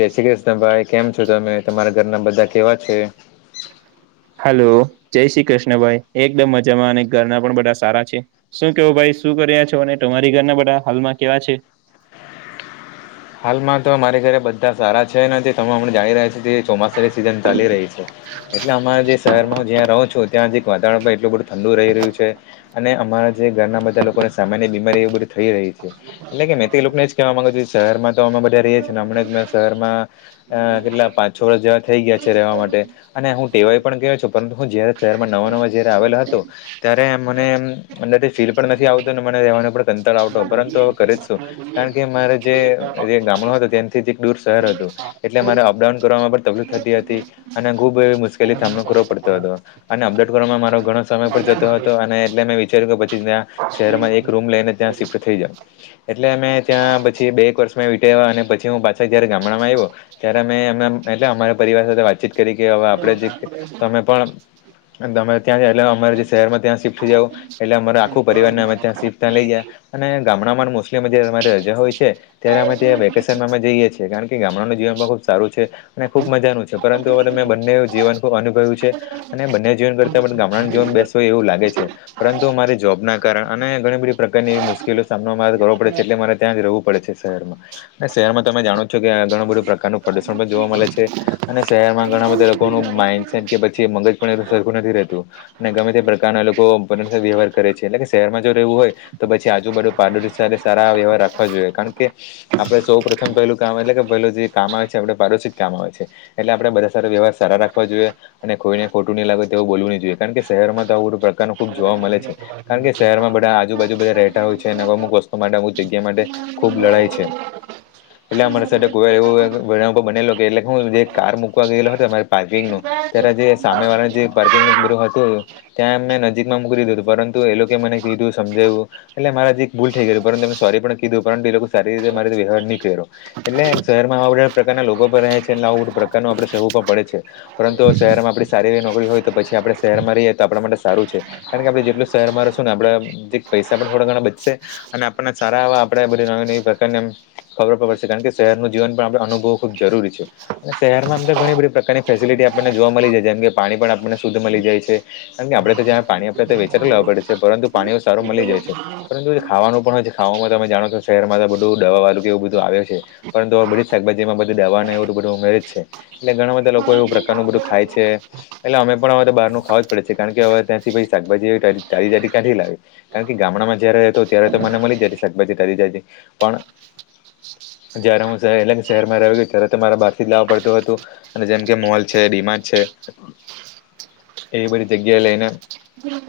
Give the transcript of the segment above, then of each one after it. જેય શ્રી ક્રિષ્ન ભાઈ કેમ છો તમે તમારા ઘરના બધા કેવા છે? હાલો જેય શી કેષ્ન ભાઈ એકદમ મજામાં અને ઘરના પણ બધા સારા છે. શું કેવો ભાઈ શું કર્યા છો અને તમારી ઘરના બધા હાલમાં કેવા છે. હાલમાં તો અમારી ઘરે બધ્ધા સારા છે ને તે તમામ ને જાળે જાય છે તે ચોમાસરે સિઝન ચાલી રહી છે. એટલે અમાર જે શહેરમાં જ્યાં રહો છો ત્યાં જીત વાતાવણ બ એટલું બધું ઠંડુ રયુ રયુ છે. અને અમાર જે ગ્રાનના બધા લોકોએ સામાન્યે બીમારી એવુ બધુ થઈ રહી છે. ટલે કે મેં તે એલોકોને જ કેવા માંગુ જે છ તેહેરમાં તો અમે બધ્યા રેએ છીએ ને હમણે જ મે શરમાં અ-અ-અ કેટલા પાંચ છ વરસ જેવા થેઈ ગીયા છે રેવા માટે અને હું ટેવાયો પણ કયો છું પરંતુ હું જયારે શેરમાં નવો નવો જયારે આવેલા હતો ત્યાર એમ મનેમ અંદર ટીસ ફીલ પણ નથી આવતો ને મને રેવાના પળ કંટાળો આવતો પરંતુ કરે જ શું કાણ કે મારે જ જેઅ-અ-અ જે ગામણો હતો તેનથી જ એક દૂર શહેર હતું એટલે મારે અપડાઉન કરવામાં પણ તકલીફ થતી હતી. અને ગુબ એવ મુશ્કેલી સામનો કરવો પડતો હતો અને આમડેટ કરવામાં મારો ઘણા સમય પર જતો હતો અને એટલે મે વિ છેળળું પછી મેં આ શેરમાં એક રૂમ લેઈને ત્યાં શિફ્ટ થઈ જ્યાં એટલે એમ મેં ત્યાં બ છેક બેક વર્ષમાં વીતાયવ અને પછી ઉ પાછા જ્યાંરે ગામણામાં આવ્યો. ત્યારે મે એમ એમ એટલે અમારા પરિવાર સાથે વાતચીત કરી કે અવે આપડે જે તમે પણ અન તમે ત્યાં સે એટલે અમારે જે શેરમાં ત્યાં શિફ્ટ થઈ જાઓ. એટલે અમારા આખું પરિવારને અમે ત્યાં શિફ્ટ ત્યાં લેઈ ગ્યા. અને ગામણામાં ત મોસ્ટલી અમે જે અહેરમાં રેય છે હોય છે ત્યારે અમે ત્યાં વેકેશનમાં અમે જઈએ છે કારણ ઈ ગામણાનું જીવન પણ ખુબ સારું છે અને ખુબ મજાનું છે પરંતુ અવે ત મેં બંનેવ જીવન ખૂબ અનુભવ્યું છે. અને બંને જીવન કરતા પણ ગામણાનું જીવન બેસ હોય એવું લાગે છે. પરંતુ મારે જોબના કારણ અને ઘણી બધી પ્રકારનીવ મુશ્કેલીવ સામનો માર કરવો પડે છે એટલે મારે ત્યાં જ રેવું પડે છે શેરમાં એ શેહેરમાં તમે જાણો જ છો કે આ ઘણો બધો પ્રકારનો પ્રદુષણ બધ જોવા મલે છે અને શેહેરમાં ઘણા બધા કોનો માઇન્ડસેટ કે પછી મંગજ પણ એનું સરખું નથી રેહતું. અને ગમે તે પ્રકારના લોકો પો વ્યવહાર કરે છે એટલે કે શહેરમાં જો રહેવું હોય. તો પછી આજુબાજુ પડોશી સાથે સારા વ્યવહાર રાખવા જોઈએ કારણ કે આપડણે સૌ પ્રથમ પહેલું કામ એટલે કે પેલું જે કામ આવે છે આપડે પડોશી જ કામ આવે છે. એટલે આપણેે બધા હારે વ્યવહાર સારા રાખવા જોઈએ અને કોઈને ખોટું નહીલાગે તેવું બોલુંવુ નહીં જોએ કારણ કે શહેરમાં તો આવું બધું પ્રકાર નું ખૂબ જોવા મળે છે. કારણ કે શહેરમાં બધા આજુબાજુ બધા રહેતા હોય છે અમુક વસ્તુ માટે અમુક જગ્યા માટે ખૂબ લડાઈ છે [inaudible] એટલે અમારી સાથે કોઈ વાર એવું બનાવ બનેલો કે એટલે હું જે કાર મૂકવા ગયેલો હતોમારી પાર્કિંગનું ત્યારે જે સામે વાળા જે પાર્કિંગ ન બધું હતું ત્યાં મેં નજીક માં મૂકી દીધું હતું પરંતુ એ લોકો મને કીધું સમજાવ્યું એટલે મારા જે એક ભૂલ થઈ ગયું પરંતુ મે સોરી પણ કીધું પરંતુ લોકો સારી રીતે મારે વ્યવહાર નહીં કર રહ્યો એટલે શહેરમાં આવા બધા પ્રકારના લોકો પણ રહે છેઆવું બધા પ્રકારનું આપડે સહુ પડે છે પરંતુ શહેરમાં આપડી સારી એવી નોકરી હોય તો પછી આપણે શહેરમાં રહીએ તો આપણા માટે સારું છે કારણ કે આપડણે જેટલું શહેરમાં રહીશું ને આપ જે પૈસા પણ થોડા ઘણા બચશે અને આપણ ને સારા એવા આપણે બધી નવી નવી પ્રકારની એમ ખબર પડશે કારણ કે શહેરનું જીવન પણ આપણે અનુભવું ખૂબ જરૂરી છે અને શહેરમાં આમ તો ઘણી બધી પ્રકારની ફેસિલિટી આપણને જોવા મળી જાય છે જેમ કે પાણી પણ આપણને શુદ્ધ મળી જાય છે કેમ કે આપડે તો જે પાણી આપડે તો વેચાતું લાવું પડે છે પરંતુ પાણી સારું મળી જાય છે પરંતુ જે ખાવાનું પણ હોય છે ખાવામાં તમે જાણો છ તો શહેરમાં તો બધું દવા વાલું કે એવું બધું આવે છે પરંતુ અવે બધી શાકભાજીમાં બધી દાવા નેએવું બધું ઉમેરે જ છે એટલે ઘણા બધા લોકો એવું પ્રકારનું બધું ખાય છે એટલે અમે પણ હવે તો બહારનું ખાવવા જ પડે છે કારણ કે હવે ત્યાંથી ભી શાકભાજી [unintelligible] ક્યાંથી લાવે કારણ કે ગામડામાં જયારે રહેતો ત્યારે તો મને મળી જાયતી શાકભાજી [unintelligible] જયારે હું એટલે શહેરમાં રહેવા ગયો ત્યારે તમારે બહારથી જ લાવવા પડતું હતું અને જેમ કે મોલ છે ડીમાર્ટ છે એવી બધી જગ્યાએ લઈને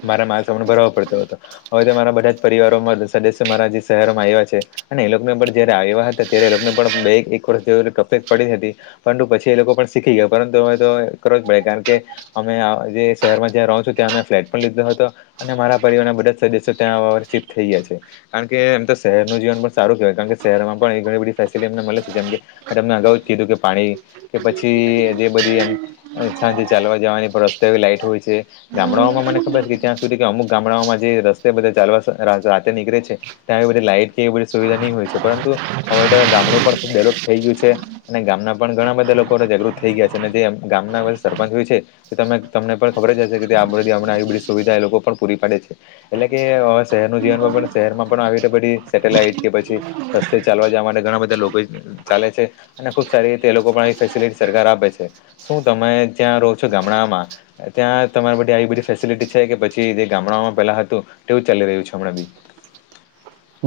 મારા માલસામાને ભરવો પડતો હતો હવે તો મારા બધા જ પરિવારોમાં સદસ્ય મારા જે શહેરોમાં આવ્યા છે અને એ લોકોને પણ જ્યારે આવ્યા હતા ત્યારે એ લોકોને પણ બે એક વર્ષ જે તકલીફ પડી હતી પરંતુ પછી એ લોકો પણ શીખી ગયા પરંતુ અવે તો કરો જ પડે કારણ કે અમે જે શહેરમાં જ્યાં રહુ છું ત્યાં અમે ફ્લેટ પણ લીધો હતો અને મારા પરિવારના બધા જ સદસ્યો [unintelligible] થઈ ગયા છે કારણ કે એમ તો શહેરનું જીવન પણ સારું કહેવાય કારણ કે શહેરમાં પણ એ ઘણી બધી ફેસિલિટી અમને મળે છે જેમ કે તમને અગાઉ જ કીધું કે પાણી કે પછી જે બધી એમ સાંજે ચાલવા જવાની પણ રસ્તા એવી લાઈટ હોય છે ગામડાઓમાં મને ખબર છે કે ત્યાં સુધી કે અમુક ગામડાઓમાં જે રસ્તે બધા ચાલવા રાતે રાતે નીકળે છે ત્યાં આવી બધી લાઈટ કે એવી બધી સુવિધા નહીં હોય છે પરંતું હવે તો ગામડું પણ ખૂબ ડેવલોપ થઈ ગયું છે અને ગામના પણ ઘણા બધા લોકો જાગૃત થઈ ગયા છે અને જે ગામના સરપંચ હોય છે તમે તમને પણ ખબર જ હશે કે હમણાં આવી બધી સુવિધા એ લોકો પણ પૂરી પાડે છે એટલે કે અ શહેર નું જીવન પણ શહેરમાં પણ આવી તો બધી સેટેલાઈટ કે પછી રસ્તે ચાલવા જવા માટે ઘણા બધા લોકો ચાલે છે અને ખુબ સારી રીતે એ લોકો પણ આવી ફેસિલિટી સરકાર આપે છે શું તમે ત્યાં રહો છો ગામડામાં ત્યાં તમારા બધી આવી બધી ફેસિલિટી છે કે પછી જે ગામડાઓમાં પેલા હતું તેવું ચાલી રહ્યું છે હમણાં બી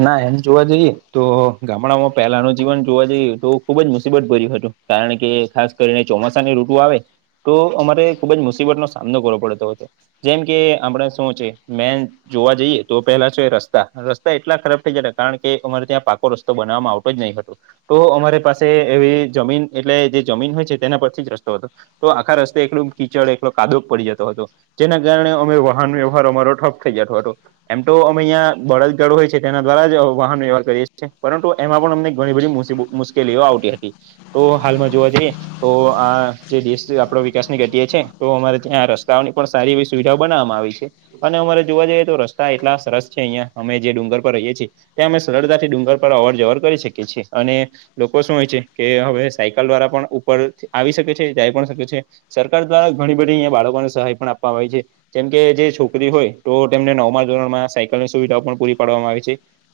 ના એમ જોવા જઈએ તો ગામડામાં પહેલાનું જીવન જોવા જઈએ તો ખુબ જ મુસીબત ભર્યું હતું કારણ કે ખાસ કરીને ચોમાસાની ઋતુ આવે તો અમારે ખુબ જ મુસીબતનો સામનો કરવો પડતો હતો જેમ કે આપણેે શું છે મેન જોવા જઈએ તો પેલા છે રસ્તા રસ્તા એટલા ખરાબ થઈ ગયા તા કારણ કે અમારે ત્યાં પાકો રસ્તો બનાવામાં આવતો જ નહીં હતો તો અમારે પાસે એવી જમીન એટલે જે જમીન હોય છે તેના પરથી જ રસ્તો હતો તો આખા રસ્તે એકલું કીચડ એકલો કાદવ પડી જતો હતો જેના કારણે અમે વાહન વ્યવહાર અમારો ઠપ થઈ જતો હતો એમ તો અમે અહં બળદ ગાડું હોય છે તેના દ્વારા જ વાહન વ્યવહાર કરીએ છીએ પરંતુ એમાં પણ અમને ઘણી બધી મુશી મુશ્કેલીઓ આવતી હતી તો હાલમાં જોવા જઈએ તો આ જે દેશ આપડ વિકાસની ઘટીએ છે તો અમારે ત્યાં રસ્તાઓની પણ સારી એવી સુવિધાઓ બનાવામાં આવી છે અને અમારે જોવા જઈએ તો રસ્તા એટલા સરસ છે અહિયાં અમે જે ડુંગર રહીએ છીએ અમે સરળતા થી ડુંગર પર અવર જવર કરી શકીએ છીએ અને લોકો શું હોય છે કે હવે સાયકલ દ્વારા પણ ઉપર આવી શકે છે જાય પણ શકે છે સરકાર દ્વારા ઘણી બધી અહીયા બાળકોને સહાય પણ આપવામાં હોય છે જેમ કે જે છોકરી હોય તો તેમને નોર્મલ ધોરણમાં સાયકલની સુવિધાઓ પણ પૂરી પાડવામાં આવે છે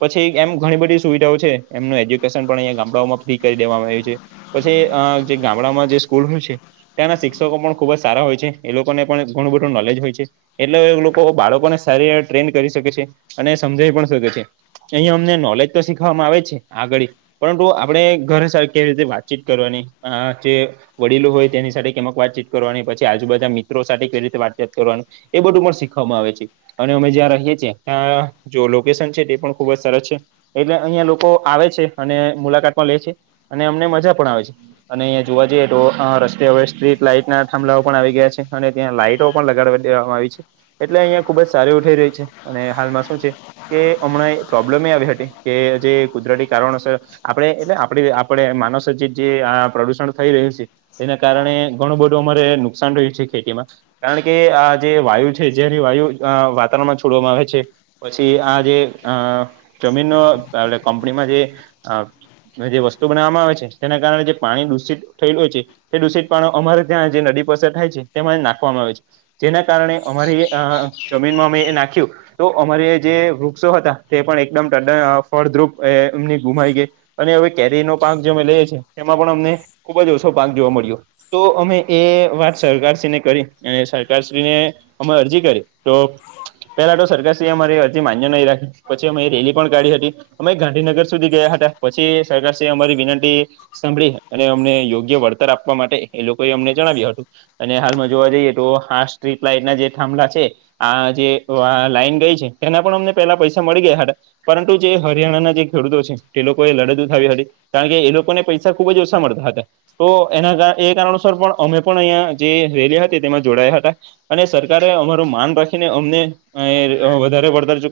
પછી એમ ઘણી બધી સુવિધાઓ છે એમનું એજ્યુકેશન પણ અંયા ગામડાઓમાં ફ્રી કરી દેવામાં આવ્યું છે પછી જે ગામડામાં જે સ્કૂલનું છે ત્યાંના શિક્ષકો પણ ખુબ જ સારા હોય છે એ લોકોને પણ ઘણું બધું નોલેજ હોય છે એટલે લોકો બાળકોને સારી ટ્રેન કરી શકે છે અને સમજાઈ પણ શકે છે અહીં અમને નોલેજ તો શીખવામાં આવે છે આગળી પરંતુ આપણે ઘરે સ કેવી રીતે વાતચીત કરવાની આ જે વડીલો હોય તેની સાથે કેમક વાતચીત કરવાની પછી આજુબાજુ મિત્રો સાથે કેવી રીતે વાતચીત કરવાની એ બધું પણ શીખવામાં આવે છે અને અમે જ્યાં રહીએ છીએ ત્યાં જો લોકેશન છે પણ ખુબ જ સરસ છે એટલે અહિયાં લોકો આવે છે અને મુલાકાત માં લે છે અને અમને મજા પણ આવે છે અને અહંયા જોવા જઈએ તો રસ્તે હવે સ્ટ્રીટ લાાઈટ ના થાંભલાઓ પણ આવી ગયા છે અને ત્યાં લાાઈટો પણ લગાડડી દેવામાં આવી છે એટલે અહિયાં ખુબ જ સારી ઉઠાઈ રહી છે અને હાલમાં શું છે કે હમણાં પ્રોબ્લેમ એ આવી હતી કે જે કુદરતી કારણોસર આપણે એટલે આપડી આપણે માનસ જે જે પ્રદુષણ થઈ રહ્યું છે તેના કારણે ઘણું બધું અમારે નુકસાન થય્યું છે ખેતીમાં કારણ કે આ જે વાયુ છે જેની વાયુ વાતાવરણમાં છોડવામાં આવે છે પછી આ જે અ જમીનનો એ કંપનીમાં જે જે વસ્તુ બનાવામાં આવે છે તેના કારણે જે પાણી દૂષિત થયેલું હોય છે તે દૂષિત પાણ અમારે ત્યાં જે નદી પાસે થાય છે તેમાં નાખવામાં આવે છે જેના કારણે અમારી જમીનમાં અમે એ નાખ્યું તો અમારે જે હતા તે પણ એકદમ ફળદ્રુપ એમની ગુમાઈ ગઈ અને હવે કેરી નો પાક જે અમે લઈએ છીએ તેમાં પણ અમને ખુબ જ ઓછો પાક જોવા મળ્યો તો અમે એ વાત સરકારશ્રીને કરી અને સરકારશ્રીને અમે અરજી કરી તો પેલા તો સરકારશ્રી અમારી અરજી ગ નહી રાખી પછી અમે રેલી પણ કાઢી હતી અમે ગાંધીનગર સુધી ગયા હતા પછી સરકાર શ્રી અમારી વિનંતી સાંભળી અને અમને યોગ્ય વળતર આપવા માટે એ લોકોએ અમને જણાવ્યું હતું અને હાલમાં જોવા જઈએ તો આા સ્ટ્રીટ લાઈટના જે થાંભલા છે આ જે લાઈન ગઈ છે એના પણ અમને પેલા પૈસા મળી ગયા પરંતુ જે હરિયાણાના જે ખેડૂતો છે તે લોકો એ લડત થાવી હતી કારણ કે એ લોકોને પૈસા ખુબ જ ઓછા મળતા હતા તો એના એ કારણોસર પણ અમે પણ અહીંયા જે રેલી હતી તેમાં જોડાયા હતા અને સરકારે અમારું માન રાખીને અમને વધારે પડત ચ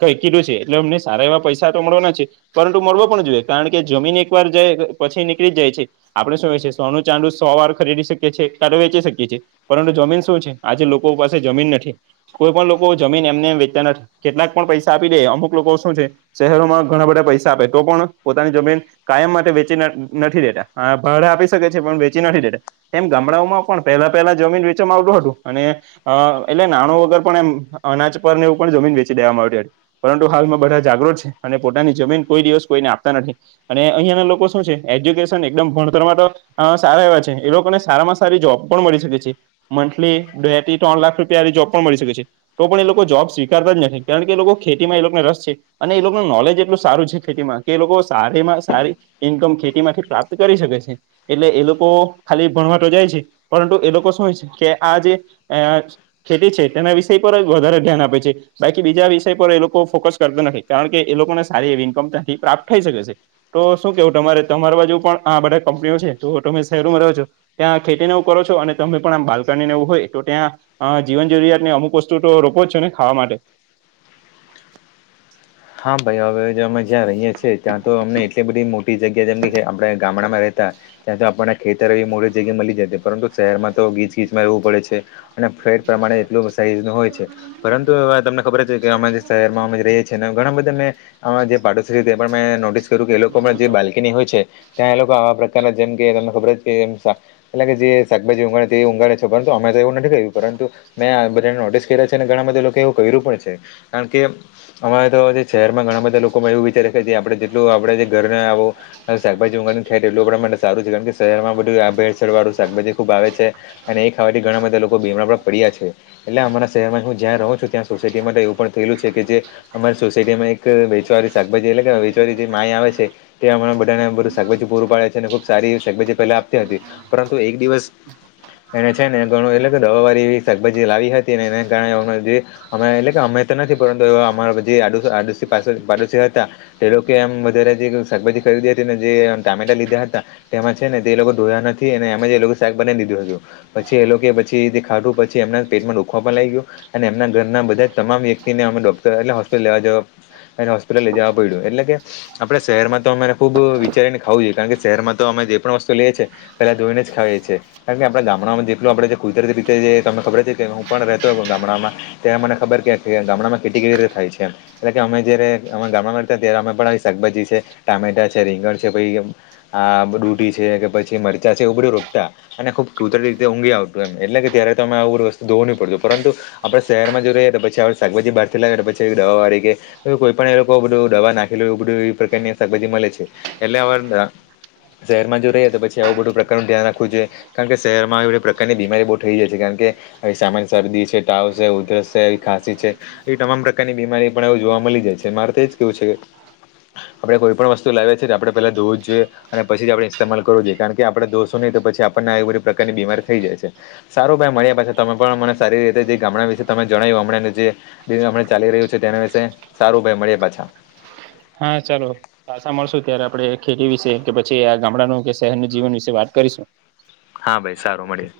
કઈ કીધું છે એટલે અમને સારા એવા પૈસા તો મળવાના છે પરંતુ મળવો પણ જોઈએ કારણ કે જમીન એકવાર જાય પછી નીકળી જ જાય છે આપણે શું હોએ છે સોનું ચાંદ સો વાર ખરીદી શકીએ છીએ કાતે વેચી શકીએ છીએ પરંતુ જમીન શું છે આજે લોકો પાસે જમીન નથી કોઈ પણ લોકો જમીન એમને એમ વેંચતા નથી કેટલાક પણ પૈસા આપી દે અમુક લોકો શું છે શહેરોમાં ઘણા બધા પૈસા આપે તો પણ પોતાની જમીન કાયમ માટે વેચી નથી દેતા હ ભાડા આપી શકે છે પણ વેચી નથી દેટા એમ ગામડાઓમાં પણ પહેલા પહેલા જમીન વેચમાં આવતુ હતું અને અ એટલે નાણું વગર પણ એમ અનાજ પર ને એવું પણ જમીન વેચી દેવામાં આવ પરંતુ હાલમાં બધા જાગૃત છે અને પોતાની જમીન કોઈ દિવસ કોઈને આપતા નથી અને અહિયાં ના લોકો શું છે એજ્યુકેશન એકદમ ભણતર માટે અ સારા એવા છે એ લોકોને સારામાં સારી જોબ પણ મળી શકે છે. મંથલી બે થી ત્રણ લાખ રૂપિયા જોબ પણ મળી શકે છે તો પણ એ લોકો લોકો જોબ સ્વીકારતા જ નથી કારણ કે એ લોકો ખેતી માં એ લોકોને રસ છે. અને એ લોકોનું નોલેજ એટલું સારું છે ખેતીમાં કે એ લોકો સારીમાં સારી ઇન્કમ ખેતી માંથી પ્રાપ્ત કરી શકે છે. એટલે એ લોકો ખાલી ભણવા તો જાય છે પરંતુ એ લોકો શું હોય છે કે આ જે ખેતી છે તેના વિષ પર જ વધારે ધ્યાન આપે છે. બાકી બીજા વિષય પર એ લોકો ફોકસ કરતા નથી કારણ કે એ લોકોને સારી એવી ઇન્કમ ત્યાંથી પ્રાપ્ત થઈ શકે છે. તો શું કેવું તમારે તમારી બાજુ પણ આ બધા કંપનીઓ છે તો તમે શહેરમાં રહો છો. ત્યાં ખેતી ને એવું કરો છો અને તમે પણ આમ બાલકા ને એવું હોય તો ત્યાં હ જીવન જરૂરિયાત ની અમુક વસ્તુ તો રોપો જ છો ને ખાવા માટે હા ભાઈ હવે અમે જ્યાં રહીએ છીએ ત્યાં તો અમને એટલી બધી મો ી જગ્યા જેમ કે આપણે ગામડામાં રહેતા ત્યાં તો આપણને ખેતર એ મોડી જગ્યાએ મળી જતી પરંતુ શહેરમાં તો ગીચ ગીચમાં રહેવું પડે છે. અને ફ્લેટ પ્રમાણે એટલું સાઈઝ નું હોય છે પરંતુ એ તમને ખબર છે કે અમે શહેરમાં અમે રહીએ છીએ ઘણા બધા મેં પાડોશી મેં નોટિસ કર્યું કે લોકો જે હોય છે ત્યાં એ લોકો આવા પ્રકારના જેમ કે તમને ખબર કે એટલે કે જે શાકભાજી ઊગાડે તે એ ઊગાડે છે પરંતુ અમે તો એવું નથી ગ્યું પરંતુ. મેં બધાને નોટિસ કર્યા છે અને ઘણા બધા લોકો એવું કર્યું પણ છે કારણ કે અમારે તો શહેરમાં ઘણા બધા લોકોમાં એવું વિચારે છે આપડણે જેટલું આપડે જે ઘર આવું હ શાકભાજી ઊાને ખાય તો એટું આપ માટે સારું છે કારણ કે શહેરમાં બધું આ ભેળસળ વાળું શાકભાજી ખુબ આવે છે. અને એ ખાવાથી ઘણા બધા લોકો ભીમણા પણ પડ્યા છે. એટલે અમારા શહેરમાં હું જ્યાં રહું છું ત્યાં સોસાયટી માટે એવું પણ થયેલું છે કે જે અમારી સોસાયટી માં એક વેચવારી શાકભાજી એટલે કે વેચવાળ જે માઈ આવે છે. તે હમણા બધાનેું શકભાજી પુરું પાડે છે. ખબ સારી શાકભાજી પહે આપતી હતી પરંતુ એક દિવસ એને છે ને ઘણું એટલે કે દવાળી એવી શાકભાજી લાવી હતી ને એને કારણે હું જે અમે એટલે કે અમે તો નથી પરંતુ અમા જે પાડોશી હતા. તે લોકો એમ વધારે જે શાકભાજી ખરીદી હતી ને જે ટામેટા લીધા હતા. તેમાં છે ને તે એ લોકો ધોયા નથી અને એમજ એ લોકો શાક બનાને દીધું હતું. પછી એ લોકો કે પછી ખાટું પછી એમના પેટમાં રોખવા પણ લાગ ગયું. અને એમના ઘરના બધા જ તમામ વ્યક્તિને અમે ડોક્ટર એટલે હોસ્પિટ લેવા જવા અ હ હોસ્િટલે જવા બય એટલે કે આપડણે શહેરમાં તો અરે ખુબ વિચારીને ખાવું જોઈએ કારણ કે શહેરમાં તો અમે જે પણ વસ્તુ લઈએ છીએ. પેલા ધોઈને જ ખાવએ છીએ કારણ કે આપણાડા ગામડામાં જેટલું આપણે કુતરતી પિતતરી તમ ખબર હતી કે હું પણ રહેતો હતો ગામડામાં ત્યાં મને ખબર કે ગામડામાં કેટલી કેવી રીતે થાય છે. કેમ એટલે કે અમે જયારે અમે ગરમાંતા ત્યારે અમે પણ આવી શાકભાજી છે. ટામેટા છે રીંગણ છે પ આ ડૂઢી છે કે પછી મરચાં છે એવ બડ રોકતા અને ખુબ કુતરી રીતે ઊંઘ આવતું એમ એટલે કે ત્યારે તમે આવું બધી વસ્તુોવ ન પડતું પરંતુ આપણે શહેરમાં જોઈએ તો પછી શકભાજી બહારથી લાગે તો પછી દવા વાળી કે કોઈ પણ એ લોકો બધું દવા નાખે બધું એ પ્રકાર ની શાકભાજી મળે છે. એટલે અવાર શહેરમાં જો રહીએ તો પછી આવું બધું પ્રકારનું ધ્યાન રાખવું જોઈએ કારણ કે શહેરમાં એ પ્રકારની બીમારી બહુ થઈ જાય છે કારણ કે સામાન્ય શરદી છે તાવ છે ઉધરસ છે ખાંસી છે એ તમામ પ્ર કારની બીમારી પણ એવું જોવા મળી જાય છે મારે તોજ કેવું છે કે આપણે કોઈ પણ વસ્તુ લાવીએ છીએ આપણે પેલા ધોવુ જ જોઈએ. અને પછી જ આપણે ઇસ્તેમાલ કરવો જોઈએ કારણ કે આપણે ધોસુ નહીં તો પછી આપણને એ બધી પ્રકારની બીમાર થઈ જાય છે. સારું ભાઈ મળ્યા પાછી તમે પણ મને સારી રીતે જે ગામડાં વિશે તમે જણાવ્યું હમણાંને જેમ ચાલી રહ્યું છે તેના વિશે સારું ભાઈ મળીએ પાછા હા ચાલો પાછા મળશું ત્યારે આપણે ખેતી વિશે કે પછી આ ગામડાનું કે શહેરનું જીવન વિશે વાત કરીશું. હા ભાઈ સારું મળીએ.